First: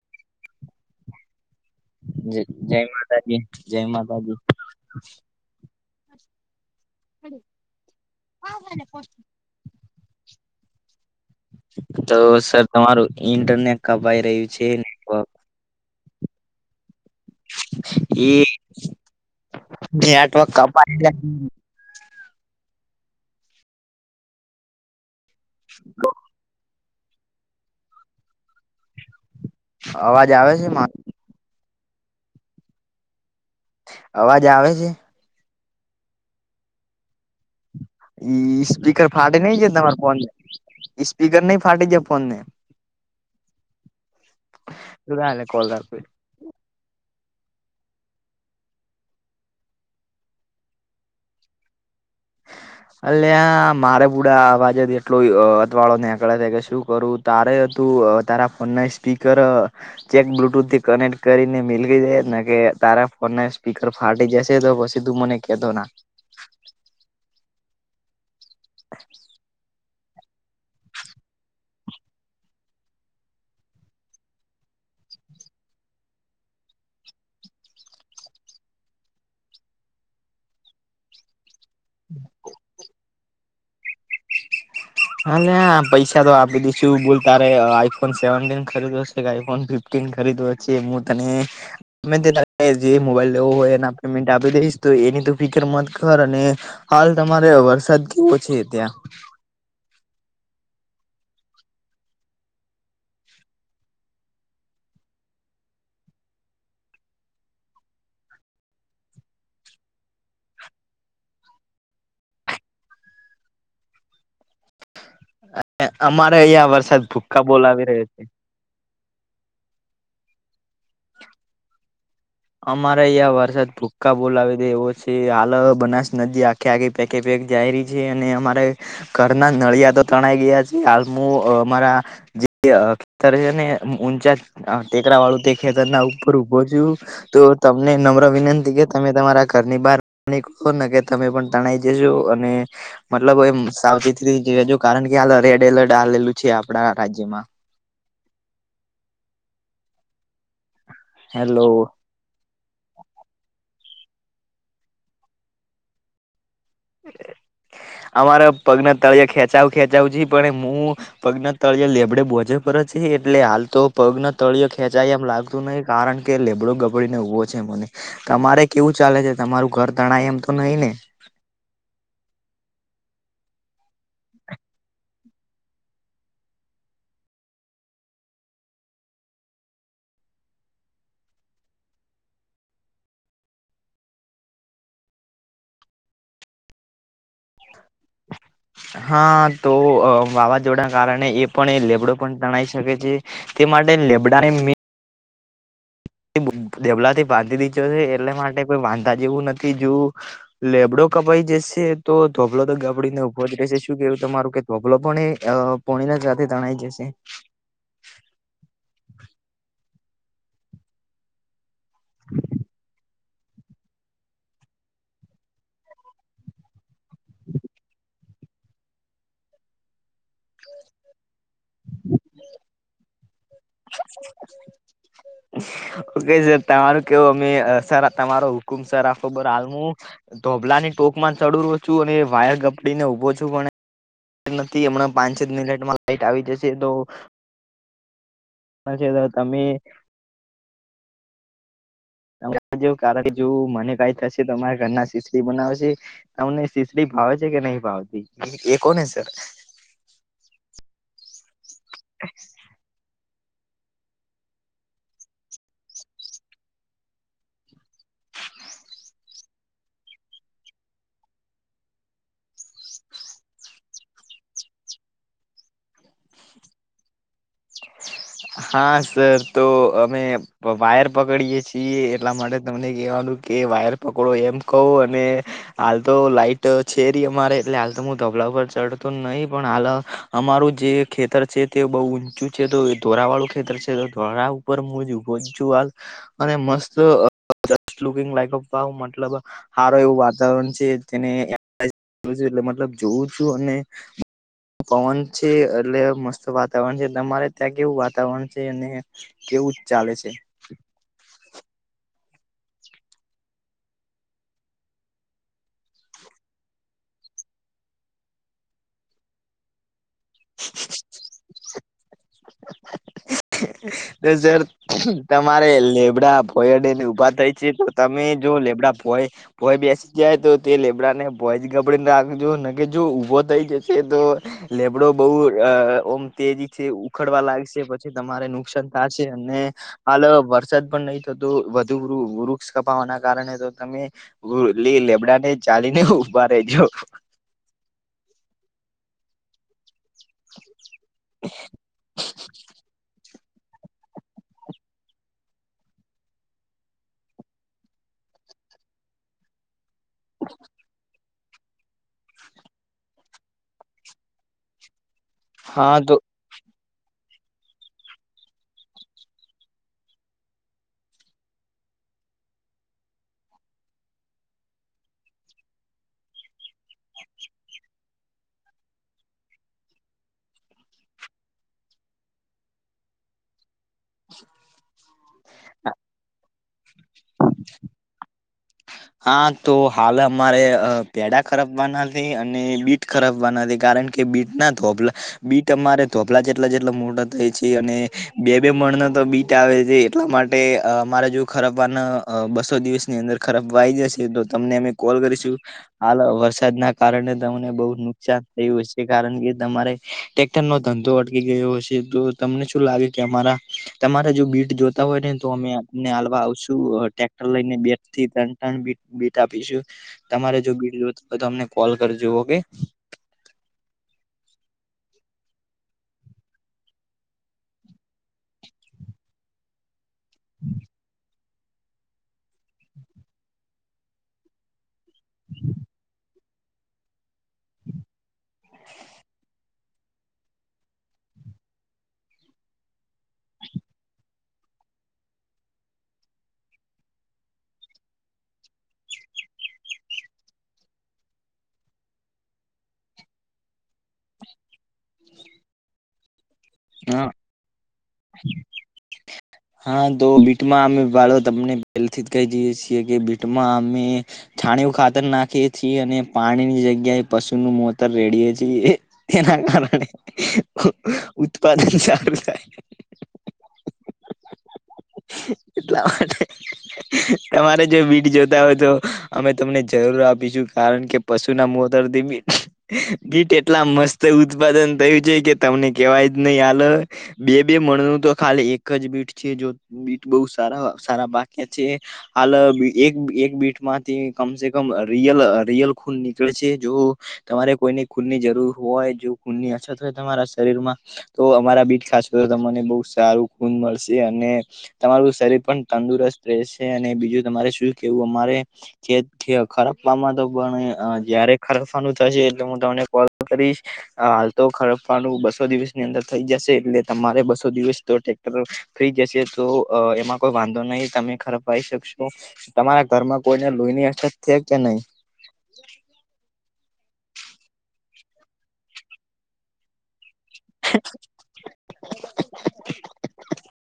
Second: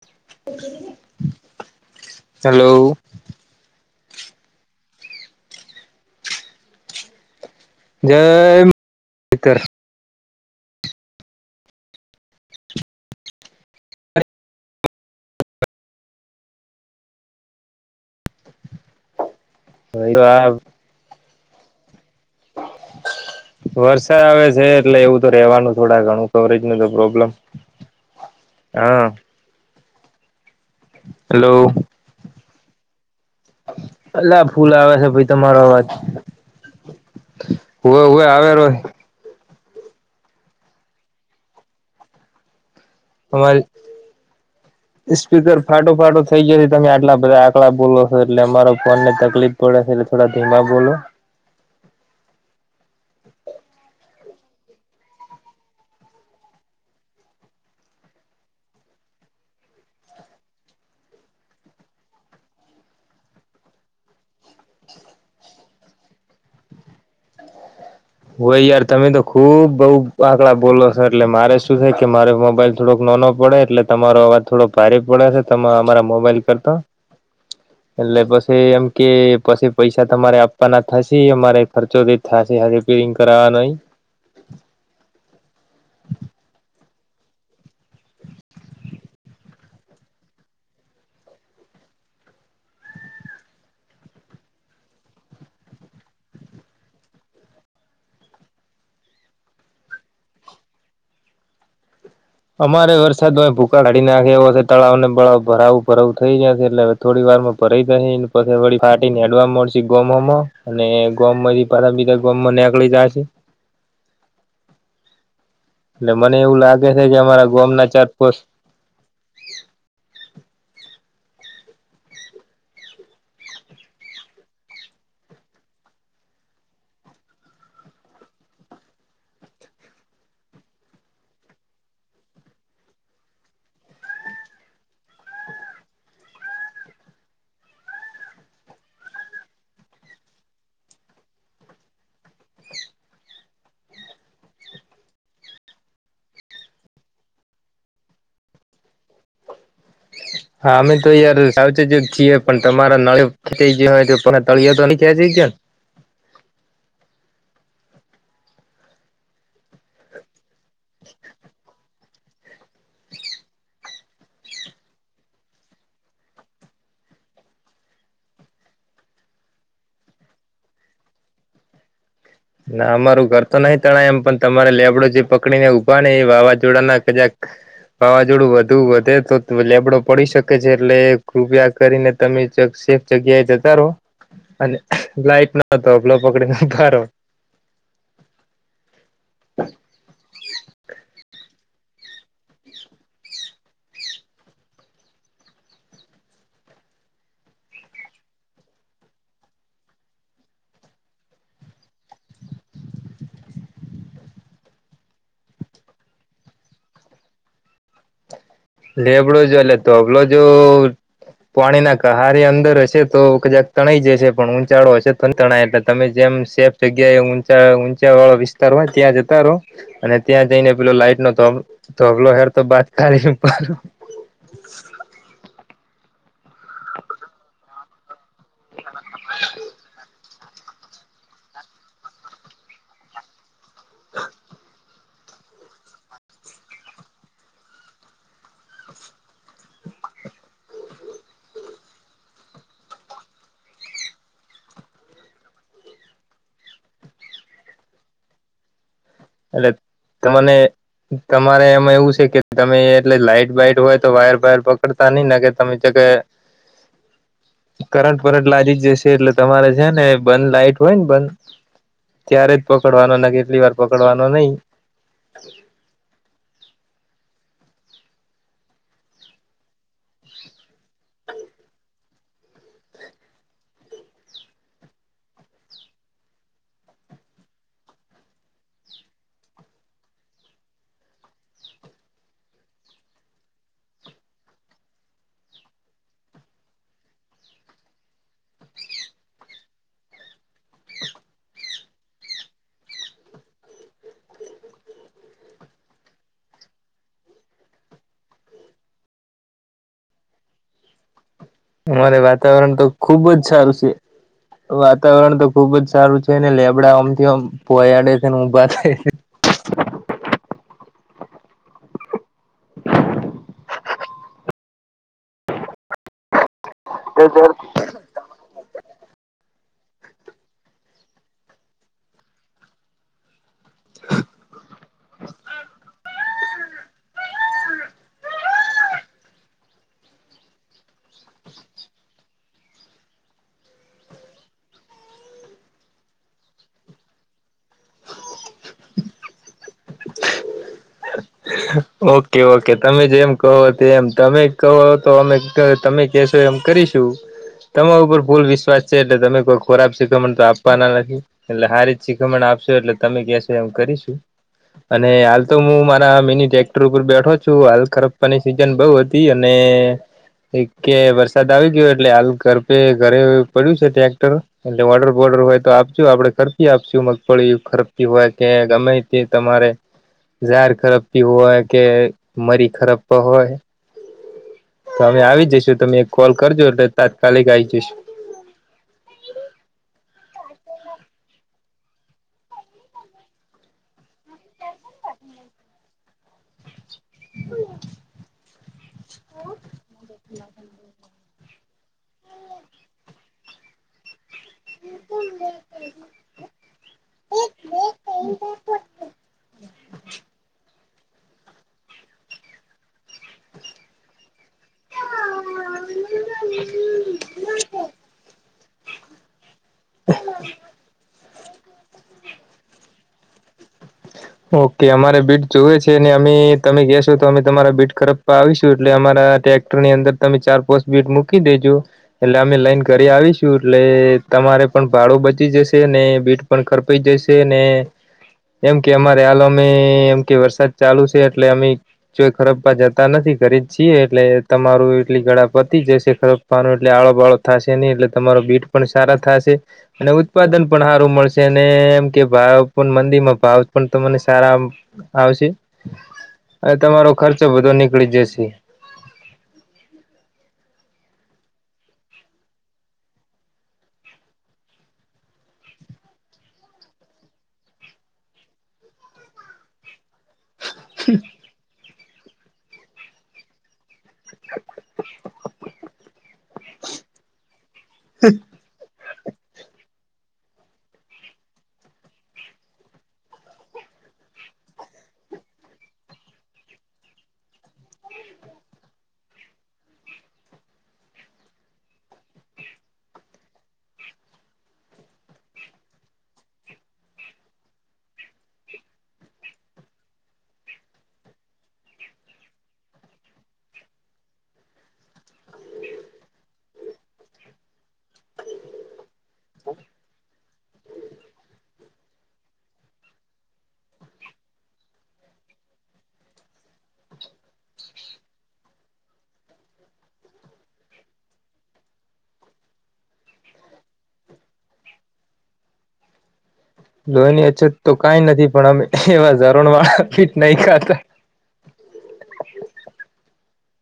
ઓ જય માતાજી. જય મિત્ર [unintelligible] તો સર તમારું ઇન્ટરનેટ કપાઈ રહ્યું છે. નેટવર્ક એ આ નેટવર્ક કપાઈ છે. વરસાદ આવે છે એટલે એવું તો રેવાનું થોડુ ઘણું. સ્ટોરેજ ન તો પ્રોબ્લેમ હા અવાજ આવે છે મા હેલો એટ આ ફૂલ આવે છે ભાઈ તમારો અવાજ હોવે હોવે આવે ઈ રો સ્પીકર ફાટે નઈ છે તમારા ફોન ને સ્પીકર નહી ફાટે છે ફોન ને અ લે સ્પીકર કોલ ફાટો રાખું. ફાટો થ થઈ ગયા તમે આટલા બધા આકડા બોલો છો એટલે અમારા ફોન ને તકલીફ પડે છે એટલે થોડા ધીમા બોલો અલે આ મારે બુડાા અવાજે એટલો અતવાળો ની આંકળે છે કે શું કરું તારે તું તારા ફોન ના સ્પીકર ચેક બ્લુટૂથ થી કનેક્ટ કરીને મી જાય ને કે તારા ફોન સ્પીકર ફાટી જશે તો પ સીધું મને કતોો ના હોય યાર તમે તો ખુબ બઉ આકડા બોલો છ એટલે મારે શું છે કે મારે મોબાઈલ થોડોક નો ન પડે એટલે તમારો અવાજ થોડોક ભારે પડે છે તમે અમારા મોબાઈલ કરતા એટલે પછી એમ કે પછી પૈસા તમારે આપવાના થશે અમારે ખર્ચો દે થશે હ રિપેરિંગ કરાવવા નહીં હા પૈસા તો આપી દીશું બોલ તારે આઈફોન સેવીન ખરીદ્યો છે આઈફોન ફફ કિગ ખરીદ હુંતને મે જે મોબાઈલ લેવો હોય એના પેમેન્ટ આપી દઈશ તો એની તો ફીચર મત કરર અને હાલ તમારે વરસાદ કેવો છે ત્યાં અમારે વરસાદમાં ભૂકાઢ હાડી નાખે એવો હશે તળાવ ને બળાવ ભરાવું ભરાવું થઈ જાયશે એટલે થોડી વાર ભરાઈ જ પછ વળી ફાટી ને એડવા મળશે ગમાં અને ગોમ માંથી પ્રથમ બીધ ગોમમાં નીકળી જશે એટલે અમારે મને એવું અહિયાં લાગે છે વરસાદ કે અમારા ભૂકાા ગોમના બોલાવી ચાર રહ્યો છે. પોસ્ટ અમારે અહં વરસાદ ભૂકા બોલાવી દે એવો છે હાલ બનાસ નદી આ ક્યાં ક પેકે પેક જાય રહી છે અને અમારે ઘરના નળિયા તો તણાઈ ગયા છે હાલ અમારા જે ખેત ને ઊંચા હ ટેકરા વાળું તે ખેતર ના ઉપર ઉભો છું. તો તમને નમ્ર વિનંતી કે તમે તમારા ઘરની બહાર ને કે તમે પણ તણાઈ જજો અને મતલબ એ સાવચથીજ કારણ કે રેડ એલર્ટ આવેલું છે આપણા રાજ્યમાં હા અમે તો યાર હેલો સાવચ જે છીએ પણ તમારા નળ થઈ ગ હોય તો તળિયા તો નહી ખ જઈ ગયા ને અમારા પગના તળિયા ખેંચાવ ખેંચાવું છ પણ હું પગના તળય લેબડે બોજે પર છે એટલે હાલ તો પગના તળિયો ખેંચાય એમ લાગ ું નહી કારણ કે લેબડો ગબડીને ઉવો છે મને તમારે કેવું ચાલે છે તમારું ઘર તણાય એમ તો નઈિ ને- ના અમારું ઘર તો નહી તણાય એમ પણ તમારે લેબડો જે પકડીને ઉઊભા ને એ વાવાઝોડાના કજાક વાવાઝોડું વધુ વધે તો લેબડો પડી શકે છે એટલે કૃપિયા કરીને તમેક જગ્યા જતાારો અને લાઈટ નતોલો પકડીને ઉભારો હા તો વાવાઝોડાના કારણે એ પણ એ લેબડો તણાઈ શકે છે તે માટે લેબડા મે દેબલા થી બાંધી દીધો છે એટલે માટે કોઈ વાંધા જેવું નથી જોવું લેબડો કપાઈ જશે તો ધોબલો તો ગાબડીને ઊભો જ રહેશે શું કેવું તમારું કે ધોબલો પણ એ પોણીના જ રાતે તણાય જશે લેબડો જો એટલે તોબલો જો પાણી ના કહારી અંદર હશે તો કજાક તણાઈ જશે પણ ઊંચાળો હશે તો તણાય એટલે તમે જેમ સેફ જગ્યા એ ઊંચા ઊંચા વાળો વિસ્તાર હોય ત્યાં જતા રહો અને ત્યાં જઈને પેલો લાઈટ નો ત તબલો હેર તો બાત તારી પર હ. ઓકે સર તમારું કેવું અમે તમારો હુકુમ સર આ ખબર હાલ મુ ધોભલાની ટોક માં ચડુરો છું અને વાયર ગપડી ને ઉઊભો છું પણ. નથી હમણાં પાંચ છ મિનિટમાં લાઈટ આવી જશે તો. ના તમે. કારણ કે જો મને કઈ થશે તો અરા ઘરના શિસરી બનાવશે. તમને શિસરી ભાવે છે કે નહી ભાવતી એ કોને છે. એટલે તને તમારે એમાં એવું છે કે તમે એટલે લાઈટ બાઈટ હોય તો વાયર વાયર પકડતા નઈ ને કે તમે જ કે કરંટ પરંટ લાદી જ જશે એટલે તમારે છે ને બંધ લાઈટ હોય ને બંધ. ત્યારેજ પકડવાનો કેટલી વાર પકડવાનો નઈ. હા સર તો અમે. વાયર પકડીએ છીએ એટલા માટે તમને કહેવાનું કે વાયર પકડો એમ કહું અને. હાલ તો લાઈટ છે ર અમારે એટલે હાલ તો હું ધબલા પર ચડતો નહીિ પણ હાલ અમારું જે ખેતર છે તે બહુ ઊંચું છે તો ધોરા વાળું ખેતર છે તો ધોરા ઉપર હુ ઉભો છુ. અને મસ્ત લકંગ લક મતલબ સારો એવું વાતાવરણ છે તેને એટ મતલબ જોઉું છું અને. પવન છે એટલે મસ્ત વાતાવરણ છે તમારે. ત્યાં કેવું વાતાવરણ છે અને કેવું ચાલે છે. અમારે વાતાવરણ તો ખુબજ સારું છે. વાતાવરણ તો ખુબજ સારું છે ને લેબડા અમથીમ પોયાડે છે ને ઉભા થાય. [inaudible] તો સર તમારે લેબડા પોયડને ઉઊભા થાય છે તો. તમે જો લેપટોપ હોય. ભય બેસી જાય તો તે લેબડા ને ભોય જ ગબડીને રાખજો કે જો ઊભો થઈ જશે તો. લેબડો બહુ ઓમ તેજીથી ઉખાડવા લાગશે પછી. તમારે નુકસાન થ છે અને. હાલ વરસાદ પણ નહી થતો વધુ વૃક્ષ કપાવાના કારણે તો તમે. લી લેબડાને ચાલી ને ઉઊભા રેજ. [inaudible] ઓકે ઓકે તમે જેમ. કહો તે એમ તમે કહો તો અમે તમે કેશો એમ કરીશું. તમારા ઉપર ભૂલ વિશ્વાસ છે એટલે તમે કોઈ ખોરાબ શિકખમણ તો આપવાના નથી. એટલે સારી શીખમણ આપશો એટલે તમે કશો એમ કરીશું અને. તો હું હા તો મારા મિની ટ્રેક્ટર ઉપર બેઠો છું હાલ ખરપવાની સિઝન બઉ હતી અને. એક કે વરસાદ આવી ગયો એટલે હાલ ઘરે ઘરે પડ્યું છે ટ્રેક્ટર. એટલે વોર્ડર બોર્ડર હોય તો આપજો આપણે ખરતી આપશું મગફળી ખરતી હોય કે ગમે. કે તમારે ઝાડ ખરાપી હોય કે મરી ખરાપવા હોય. તો અમે આવી જઈશું તમે એક કોલ કરજો એટલે તાત્કાલિક આવી જઈશું. હા તો હાલ અમારે પેડા ખરાબવાના છે અને બીટ ખરાબવાના છે કારણ કે. કે બીટ ના થ પેલા બીટ અમારે. તોપલા જેટલા જેટલા મોટા થાય છે અને બે બે મણનો તો બીટ આવે છે એટલા માટે અમારે જો. ખરાબ વારના બસો દિવસની અંદર ખરાબઈ જશે તો તમને અમે કોલ કરીશું. હાલ વરસાદના કારણે તમને બહુ નુકસાન થયું હ છે કારણ કે તમારે્રેક્ટર નો. ધંધો અટકી ગયો હશે તો તમને શું લાગે કે અમારા તમારા જો બીટ જો. તા હોય ને તો અમેને હલવા આવશું ટક્ટર લઈને બેથી ત. બેટ આપીશું તમારે જો બીટ તો તમને કોલ કરજો ઓકે. ઓકે અમારે બીટ જોુવે છે ને અમે તમે ગયાશો તો અમે તમારા બીટ ખપ આવીશું એટલે અમારા ટેક્સ. ની અંદર તમે ચાર પોસ્ટ બીટ મૂકી દેજો એટલે અમે લઈન કરી આવીશું એટલે તમારે પણ ભાડો બચી જશે ને બીટ પણ ખડપાઈ જશે ને એમ કે અમારે આલોમ કે વરસાદ ચાલુ છે એટલે અમે જો ખરપપા જતા નથી કરી જ છીએ એટલે તમારું એટલી ગળ પતી જશે ખર નું એટલે આળો બાળો થશે નહી એટલે તમારો બીટ પણ સારા થશે અને ઉત્પાદન પણ સારું મળશે એમ કે ભાવ પણ મંદીમાં ભાવ પણ તમને સારા આવશે અને તમારો હા ખર્ચો બધો નીકળી જશે [inaudible] હા તો બીટમાં અમે વાળો તમને પહેલેથી જ કહી જઈએ છીએ કે બીટમાં અમે છાણીું ખાતર નાખીએ છીએ અને પાણીની જગ્યાએ પશુ નું મોતર રેડીએ છીએ એના કારણે ઉત્પાદન સારું થાય [inaudible] એટલા માટે તમારે જો બીડ જો હોય તો અમે તમને જરૂર આપીશું કારણ કે પશુ ના મોતર ધીમી ગીટ એટલા મસ્ત ઉત્પાદન થયું છે કે તમને કેવાય જ નહી હાલ બે બે મળણનું તો ખાલી એક જ બીટ છે જો બીટ બહ સારા સારા બાક્યા છે હાલ એક એક બીટમાંથી કમસે કમ રિયલ રિયલ ખૂન નીકળે છે જો તમારે કોઈની ખૂનની જરૂર હોય જો ખૂનની અછત હોય તમારા શરીરમાં તો અમારા બીટ ખાસો તો તમને બહુ સારું ખૂન મળશે અને તમારું શરીર પણ તંદુરસ્ત રહે છે અને બીજું તમારે શું કેવું અમારે જે ખરાબ [unintelligible] તો પણ જયારે ખરાબ પાનું થશે એટલે હું તમને કોલ કરીશ હાલ તો ખરપવાનું બસો દિવસ ની અંદર થઇ જશે એટલે તમારે બસો દિવસ તો ફ્રી જશે તો એમાં કોઈ વાંધો નહી તમે ખરાપાઈ શકશો તમારા ઘરમાં કોઈને લોહીની અછત છે કે નહી લોહીની અછત તો કંઈ નથી પણ અમે એવા [unintelligible] [inaudible]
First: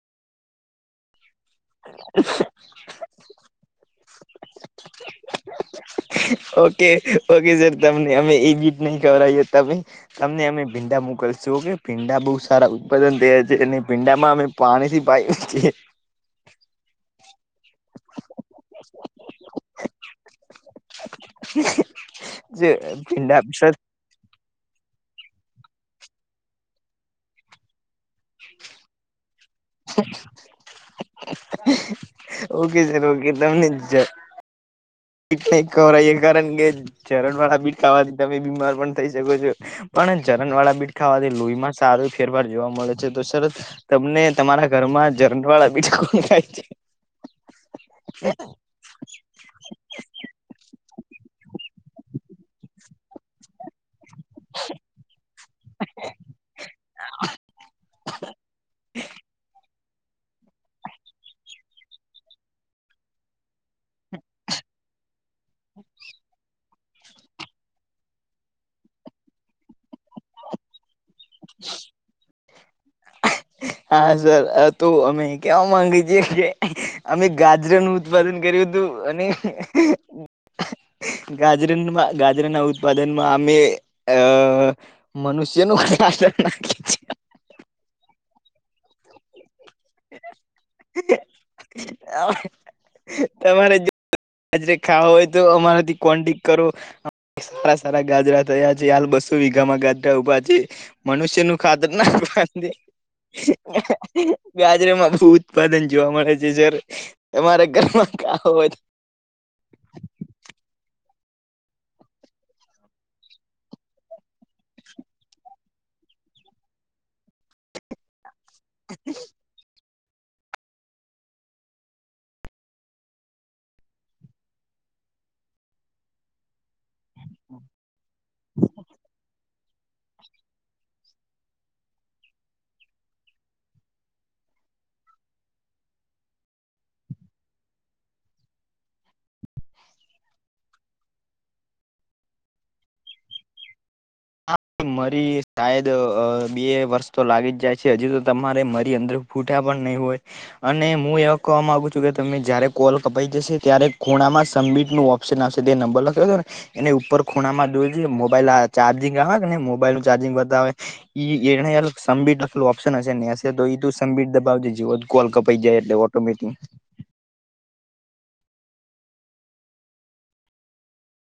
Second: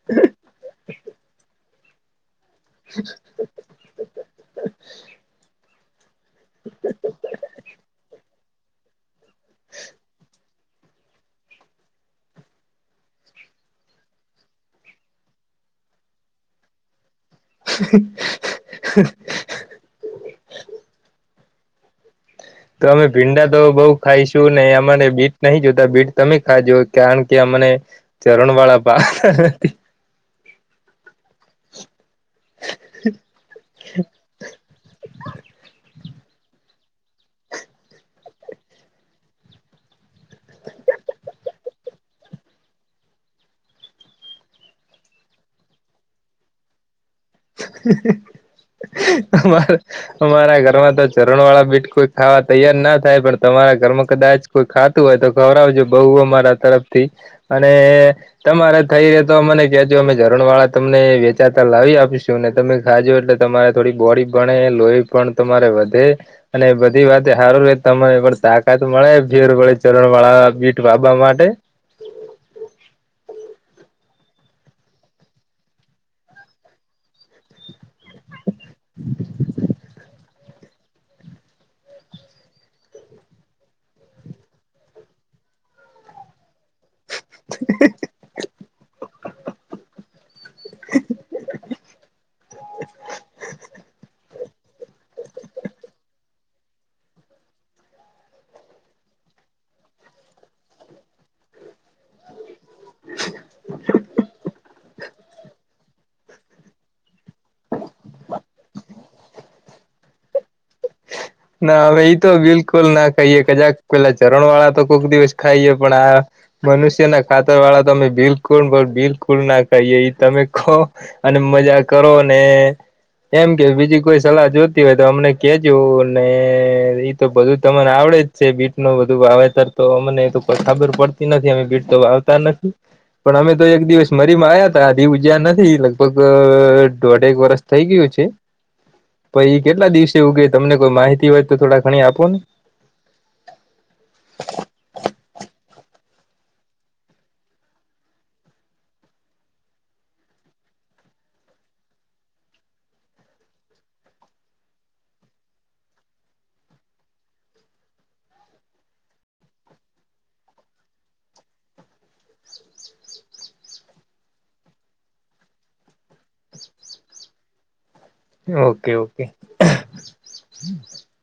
[inaudible] [inaudible] [inaudible] ઓકે ઓકે સર તમને અમે એ ગીત નહી ગવરાઈએ તમે તમને અમે ભીંડા મોકલશું ઓકે ભીંડા બહુ સારા ઉત્પાદન થયા છે અને ભીંડામાં અમે પાણીથી [unintelligible] [inaudible] [inaudible] તો અમે ભીંડા તો બઉુ ખાઈશું ને અમાને બીટ નહી જોતા બીટ તમે ખાજો કારણ કે અમને ચરણ વાળા [unintelligible] [inaudible] ઓકે સર ઓકે તમને [unintelligible] [unintelligible] રણ વાળા બીટ ખાવાથી તમે બીમાર પણ થઈ શકો છો. પણ ઝરણવાળા બીટ ખાવાથી લોહીમાં સારો ફેરફાર જોવા મળે છે તો સરસ તમને તમારા ઘરમાં ઝરણ વાળા બીજ કોણ ખાય છે [unintelligible] અમારા ઘરમાં તો ચરણ વાળા બીટ કોઈ ખાવા તૈયાર ના થાય પણ તમારા ઘરમાં કદાચ કોઈ ખાતું હોય તો ખવરાવજો બહુઓ મારા તરફથી અને તમારે થઈ રે તો મને કેજો અમે ઝરણ વાળા તમને વેચાતા લાવી આપીશું. શું ને તમે ખાજો એટલે તમારે થોડી બોડી ભણે લોહી પણ તમારે વધે. અને બધી વાત સારું રે તમને પણ તાકાત મળે ભેર વાડી ચરણ વાળા પીટ બાબા માટે. [inaudible] હા સર તો અમે કેવા માંગી છીએ કે અમે ગાજરનું ઉપાદન કર્યું હતું અને ગાજરમાં ગાજરના ઉત્પાદનમાં અમે અ મનુષ્યનું ક આચર નાખે છે. [inaudible] [inaudible] આજરે ખાવા હોય તો, અમારાથી કોડી કરો. સારા સારા ગાજરા થયા છે, હાલ બસો વીઘામાં ગાજરા ઉભા છે. મનુષ્ય નું ખાતર ના. ગાજરમાં બહ ઉત્પાદન જોવા મળે છે, સર [inaudible] ના હવે ઈ તો બિલકુલ ના ખાઈએ કજાક પેલા ચરણ વાળા તો કોઈક દિવસ ખાઈએ પણ આ મનુષ્ય ના ખાતર વાળા તોમે બિલકુલ પણ બિલકુલ ના ખાઈએ તમે ખો અને મજા કરો ને એમ કે બીજી કોઈ સલાહ જોતી હોય તો અમને કેજ ને એ તો બધું તને આવડે જ છે, બીટ નું બધું વાવેતર તો અમને તો કોઈ ખબર પડતી નથી અમે ભીટ તો આવતા નથી. પણ અમે તો એક દિવસ મરી મા આવયા હતા ઉજ્યા નથી લગભગ દોઢેક વરષ થઇ ગયું છે. [inaudible] પછી એ કેટલા દિવસ વું કે તમને કોઈ માહિતી હોય તો થોડા ઘણી આપો ને હા મારી સાયદ બે વર્ષ તો લાગી જ જાય છે. હજી તો તમારે મારી અંદર ફૂટા પણ નહી હોય. અને હું એવા કહવા માંગુ છું, કે તમે જયારે કોલ કપાઈ જશે ત્યારે ખૂણામાં સબમિટ ન ભુસી નાખશે તે નંબર લખાવ્યો હતો ને એને ઉપર ખૂણામાં જો મોબાઈલ ચાર્જિંગ આવે કે ને મોબાઈલનું ચાર્જિંગ બાતવે એને સમબીટ લખેલ ઓપ્ન હશે ને હશે તો એ સમીટ દબાવજે કોલ કપાઈ જાય એટલે. કમિટી. ઓકે-ઓકે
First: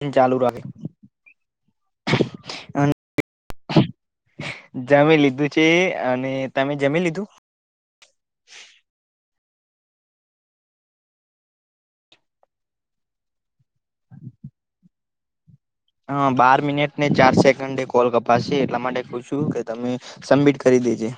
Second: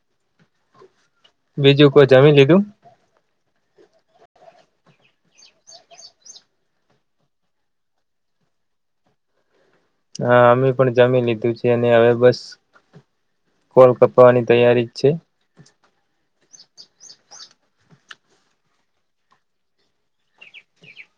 ઈ ચાલુ કર. બીજું કોઈ જમી લીધું? જમી લીધું છે, અને તમે જમી લીધું? હા અમે પણ જમી લીધું છે, અને હવે બસ કોલ કપવાની તૈયારી છે. હ બાર મિનિટ ને ચાર સેકન્ડે કોલ કપાશે એટલા માટે કૂ છું કે તમે. સબમિટ કરી દેજે.